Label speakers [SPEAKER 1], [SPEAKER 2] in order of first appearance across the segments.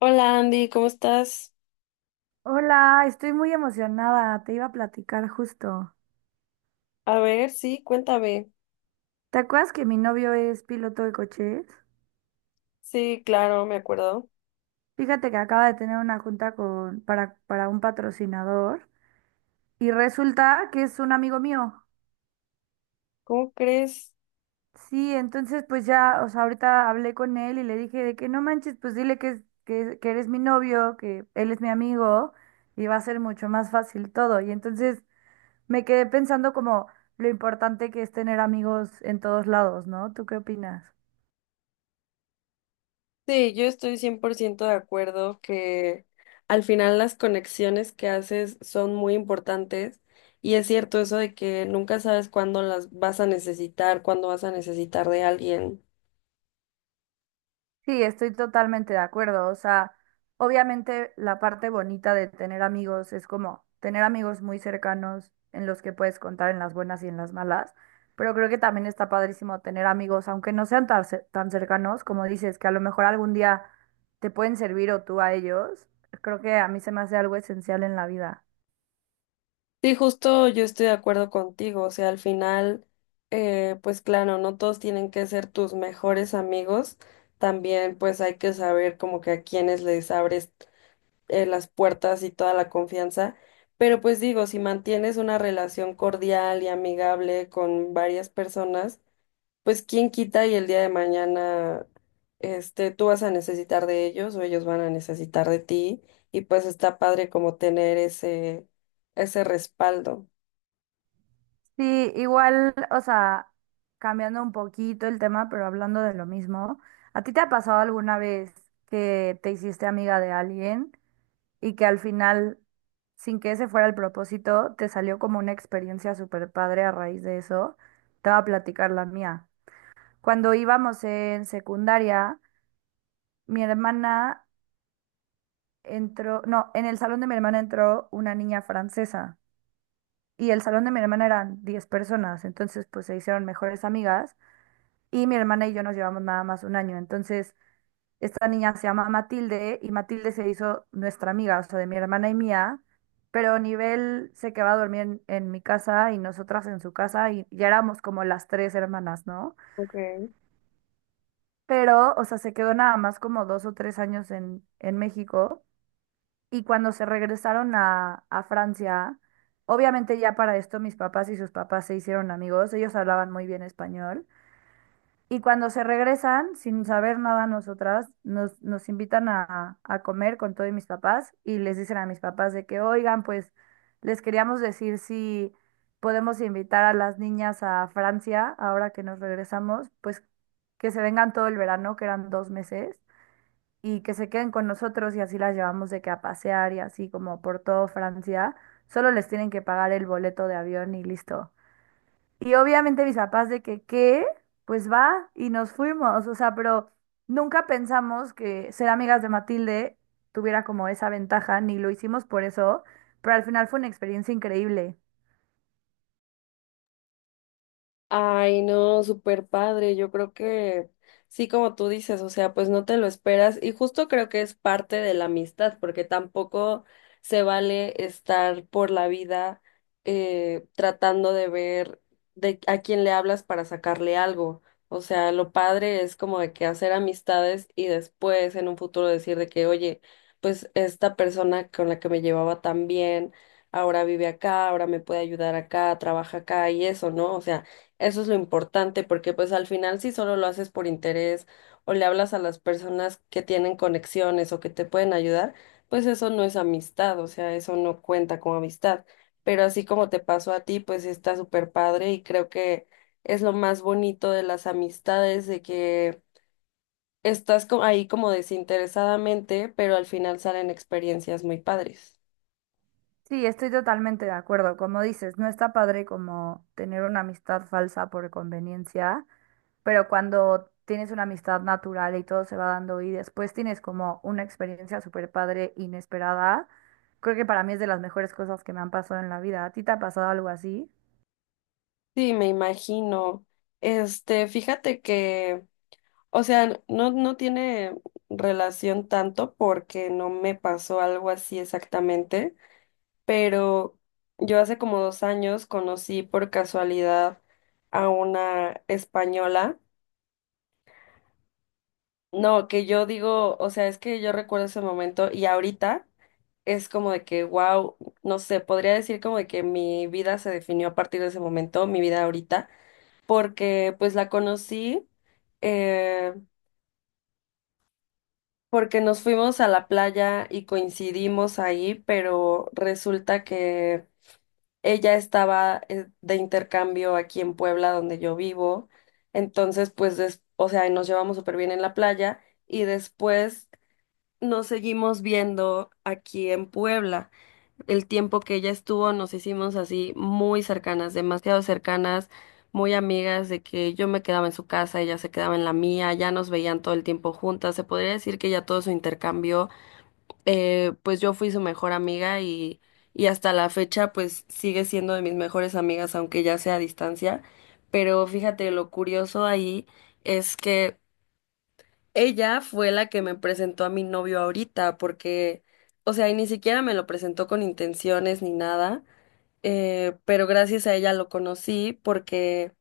[SPEAKER 1] Hola Andy, ¿cómo estás?
[SPEAKER 2] Hola, estoy muy emocionada, te iba a platicar justo.
[SPEAKER 1] A ver, sí, cuéntame.
[SPEAKER 2] ¿Te acuerdas que mi novio es piloto de coches?
[SPEAKER 1] Sí, claro, me acuerdo.
[SPEAKER 2] Fíjate que acaba de tener una junta con, para un patrocinador y resulta que es un amigo mío.
[SPEAKER 1] ¿Cómo crees?
[SPEAKER 2] Sí, entonces pues ya, o sea, ahorita hablé con él y le dije de que no manches, pues dile que, que eres mi novio, que él es mi amigo y va a ser mucho más fácil todo. Y entonces me quedé pensando como lo importante que es tener amigos en todos lados, ¿no? ¿Tú qué opinas?
[SPEAKER 1] Sí, yo estoy 100% de acuerdo que al final las conexiones que haces son muy importantes y es cierto eso de que nunca sabes cuándo las vas a necesitar, cuándo vas a necesitar de alguien.
[SPEAKER 2] Sí, estoy totalmente de acuerdo. O sea, obviamente la parte bonita de tener amigos es como tener amigos muy cercanos en los que puedes contar en las buenas y en las malas, pero creo que también está padrísimo tener amigos, aunque no sean tan, tan cercanos, como dices, que a lo mejor algún día te pueden servir o tú a ellos. Creo que a mí se me hace algo esencial en la vida.
[SPEAKER 1] Sí, justo yo estoy de acuerdo contigo, o sea, al final, pues claro, no todos tienen que ser tus mejores amigos. También pues hay que saber como que a quiénes les abres las puertas y toda la confianza. Pero pues digo, si mantienes una relación cordial y amigable con varias personas, pues quién quita y el día de mañana, tú vas a necesitar de ellos o ellos van a necesitar de ti. Y pues está padre como tener ese respaldo.
[SPEAKER 2] Sí, igual, o sea, cambiando un poquito el tema, pero hablando de lo mismo, ¿a ti te ha pasado alguna vez que te hiciste amiga de alguien y que al final, sin que ese fuera el propósito, te salió como una experiencia súper padre a raíz de eso? Te voy a platicar la mía. Cuando íbamos en secundaria, mi hermana entró, no, en el salón de mi hermana entró una niña francesa y el salón de mi hermana eran 10 personas, entonces pues se hicieron mejores amigas. Y mi hermana y yo nos llevamos nada más un año. Entonces, esta niña se llama Matilde y Matilde se hizo nuestra amiga, o sea, de mi hermana y mía, pero nivel se quedaba a dormir en mi casa y nosotras en su casa y ya éramos como las tres hermanas, ¿no?
[SPEAKER 1] Ok.
[SPEAKER 2] Pero, o sea, se quedó nada más como 2 o 3 años en México y cuando se regresaron a Francia, obviamente ya para esto mis papás y sus papás se hicieron amigos, ellos hablaban muy bien español. Y cuando se regresan, sin saber nada nosotras, nos invitan a comer con todos mis papás y les dicen a mis papás de que, oigan, pues les queríamos decir si podemos invitar a las niñas a Francia ahora que nos regresamos, pues que se vengan todo el verano, que eran 2 meses, y que se queden con nosotros y así las llevamos de que a pasear y así como por todo Francia. Solo les tienen que pagar el boleto de avión y listo. Y obviamente mis papás de que, ¿qué? Pues va y nos fuimos, o sea, pero nunca pensamos que ser amigas de Matilde tuviera como esa ventaja, ni lo hicimos por eso, pero al final fue una experiencia increíble.
[SPEAKER 1] Ay, no, súper padre. Yo creo que sí, como tú dices, o sea, pues no te lo esperas y justo creo que es parte de la amistad, porque tampoco se vale estar por la vida tratando de ver de a quién le hablas para sacarle algo. O sea, lo padre es como de que hacer amistades y después en un futuro decir de que, oye, pues esta persona con la que me llevaba tan bien, ahora vive acá, ahora me puede ayudar acá, trabaja acá y eso, ¿no? O sea, eso es lo importante, porque pues al final si solo lo haces por interés o le hablas a las personas que tienen conexiones o que te pueden ayudar, pues eso no es amistad, o sea, eso no cuenta como amistad. Pero así como te pasó a ti, pues está súper padre y creo que es lo más bonito de las amistades, de que estás ahí como desinteresadamente, pero al final salen experiencias muy padres.
[SPEAKER 2] Sí, estoy totalmente de acuerdo, como dices, no está padre como tener una amistad falsa por conveniencia, pero cuando tienes una amistad natural y todo se va dando y después tienes como una experiencia súper padre, inesperada, creo que para mí es de las mejores cosas que me han pasado en la vida. ¿A ti te ha pasado algo así?
[SPEAKER 1] Sí, me imagino. Fíjate que. O sea, no, no tiene relación tanto porque no me pasó algo así exactamente, pero yo hace como 2 años conocí por casualidad a una española. No, que yo digo, o sea, es que yo recuerdo ese momento y ahorita es como de que, wow, no sé, podría decir como de que mi vida se definió a partir de ese momento, mi vida ahorita, porque pues la conocí. eh, Porque nos fuimos a la playa y coincidimos ahí, pero resulta que ella estaba de intercambio aquí en Puebla, donde yo vivo. Entonces, pues, o sea, nos llevamos súper bien en la playa y después nos seguimos viendo aquí en Puebla. El tiempo que ella estuvo, nos hicimos así muy cercanas, demasiado cercanas, muy amigas de que yo me quedaba en su casa, ella se quedaba en la mía, ya nos veían todo el tiempo juntas. Se podría decir que ya todo su intercambio pues yo fui su mejor amiga y hasta la fecha pues sigue siendo de mis mejores amigas, aunque ya sea a distancia. Pero fíjate, lo curioso ahí es que ella fue la que me presentó a mi novio ahorita, porque, o sea, y ni siquiera me lo presentó con intenciones ni nada, pero gracias a ella lo conocí.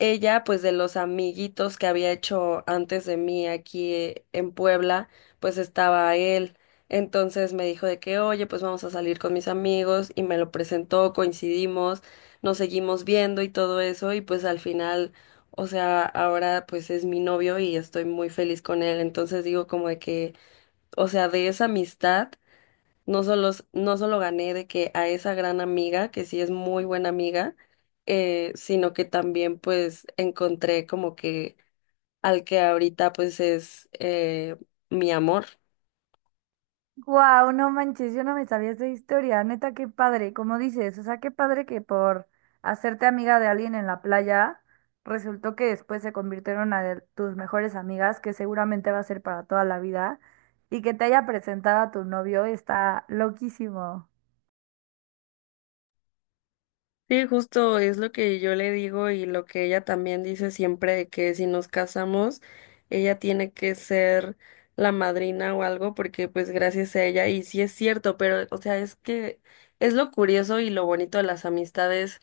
[SPEAKER 1] Ella, pues de los amiguitos que había hecho antes de mí aquí en Puebla, pues estaba él. Entonces me dijo de que, oye, pues vamos a salir con mis amigos y me lo presentó, coincidimos, nos seguimos viendo y todo eso y pues al final, o sea, ahora pues es mi novio y estoy muy feliz con él. Entonces digo como de que, o sea, de esa amistad. No solo, no solo gané de que a esa gran amiga, que sí es muy buena amiga, sino que también pues encontré como que al que ahorita pues es mi amor.
[SPEAKER 2] Wow, no manches, yo no me sabía esa historia, neta, qué padre, como dices, o sea, qué padre que por hacerte amiga de alguien en la playa, resultó que después se convirtieron a de tus mejores amigas, que seguramente va a ser para toda la vida, y que te haya presentado a tu novio, está loquísimo.
[SPEAKER 1] Sí, justo es lo que yo le digo y lo que ella también dice siempre de que si nos casamos, ella tiene que ser la madrina o algo porque pues gracias a ella y sí es cierto, pero o sea, es que es lo curioso y lo bonito de las amistades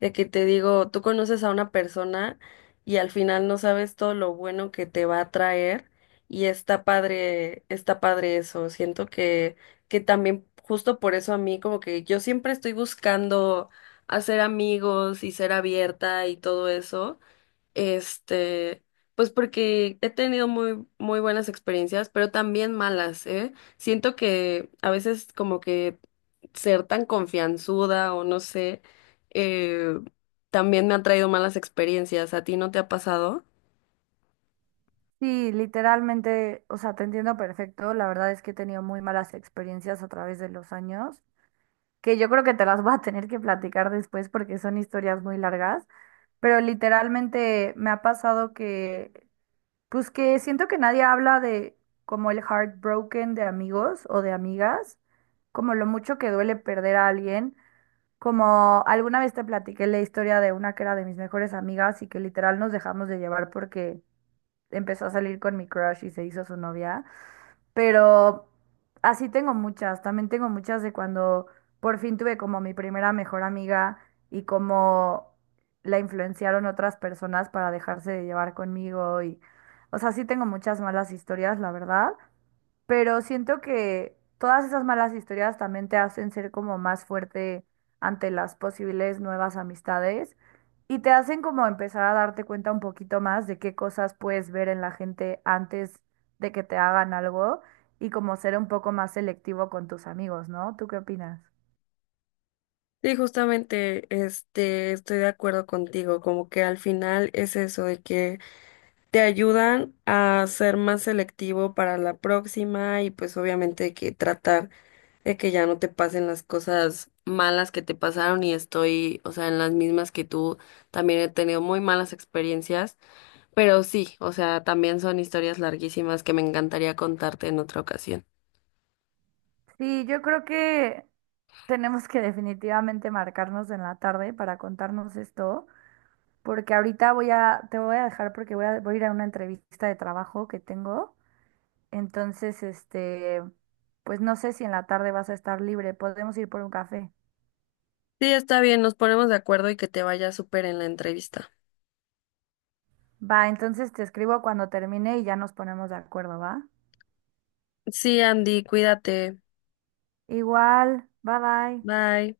[SPEAKER 1] de que te digo, tú conoces a una persona y al final no sabes todo lo bueno que te va a traer y está padre eso. Siento que también justo por eso a mí como que yo siempre estoy buscando hacer amigos y ser abierta y todo eso. Este, pues porque he tenido muy, muy buenas experiencias, pero también malas, ¿eh? Siento que a veces como que ser tan confianzuda o no sé, eh, también me ha traído malas experiencias. ¿A ti no te ha pasado?
[SPEAKER 2] Sí, literalmente, o sea, te entiendo perfecto. La verdad es que he tenido muy malas experiencias a través de los años, que yo creo que te las voy a tener que platicar después porque son historias muy largas, pero literalmente me ha pasado que, pues que siento que nadie habla de como el heartbroken de amigos o de amigas, como lo mucho que duele perder a alguien, como alguna vez te platiqué la historia de una que era de mis mejores amigas y que literal nos dejamos de llevar porque empezó a salir con mi crush y se hizo su novia, pero así tengo muchas, también tengo muchas de cuando por fin tuve como mi primera mejor amiga y como la influenciaron otras personas para dejarse de llevar conmigo y, o sea, sí tengo muchas malas historias, la verdad, pero siento que todas esas malas historias también te hacen ser como más fuerte ante las posibles nuevas amistades y te hacen como empezar a darte cuenta un poquito más de qué cosas puedes ver en la gente antes de que te hagan algo y como ser un poco más selectivo con tus amigos, ¿no? ¿Tú qué opinas?
[SPEAKER 1] Sí, justamente, estoy de acuerdo contigo, como que al final es eso de que te ayudan a ser más selectivo para la próxima y pues obviamente que tratar de que ya no te pasen las cosas malas que te pasaron y estoy, o sea, en las mismas que tú, también he tenido muy malas experiencias, pero sí, o sea, también son historias larguísimas que me encantaría contarte en otra ocasión.
[SPEAKER 2] Sí, yo creo que tenemos que definitivamente marcarnos en la tarde para contarnos esto, porque ahorita te voy a dejar porque voy a ir a una entrevista de trabajo que tengo. Entonces, este, pues no sé si en la tarde vas a estar libre, podemos ir por un café.
[SPEAKER 1] Sí, está bien, nos ponemos de acuerdo y que te vaya súper en la entrevista.
[SPEAKER 2] Va, entonces te escribo cuando termine y ya nos ponemos de acuerdo, ¿va?
[SPEAKER 1] Sí, Andy, cuídate.
[SPEAKER 2] Igual, bye bye.
[SPEAKER 1] Bye.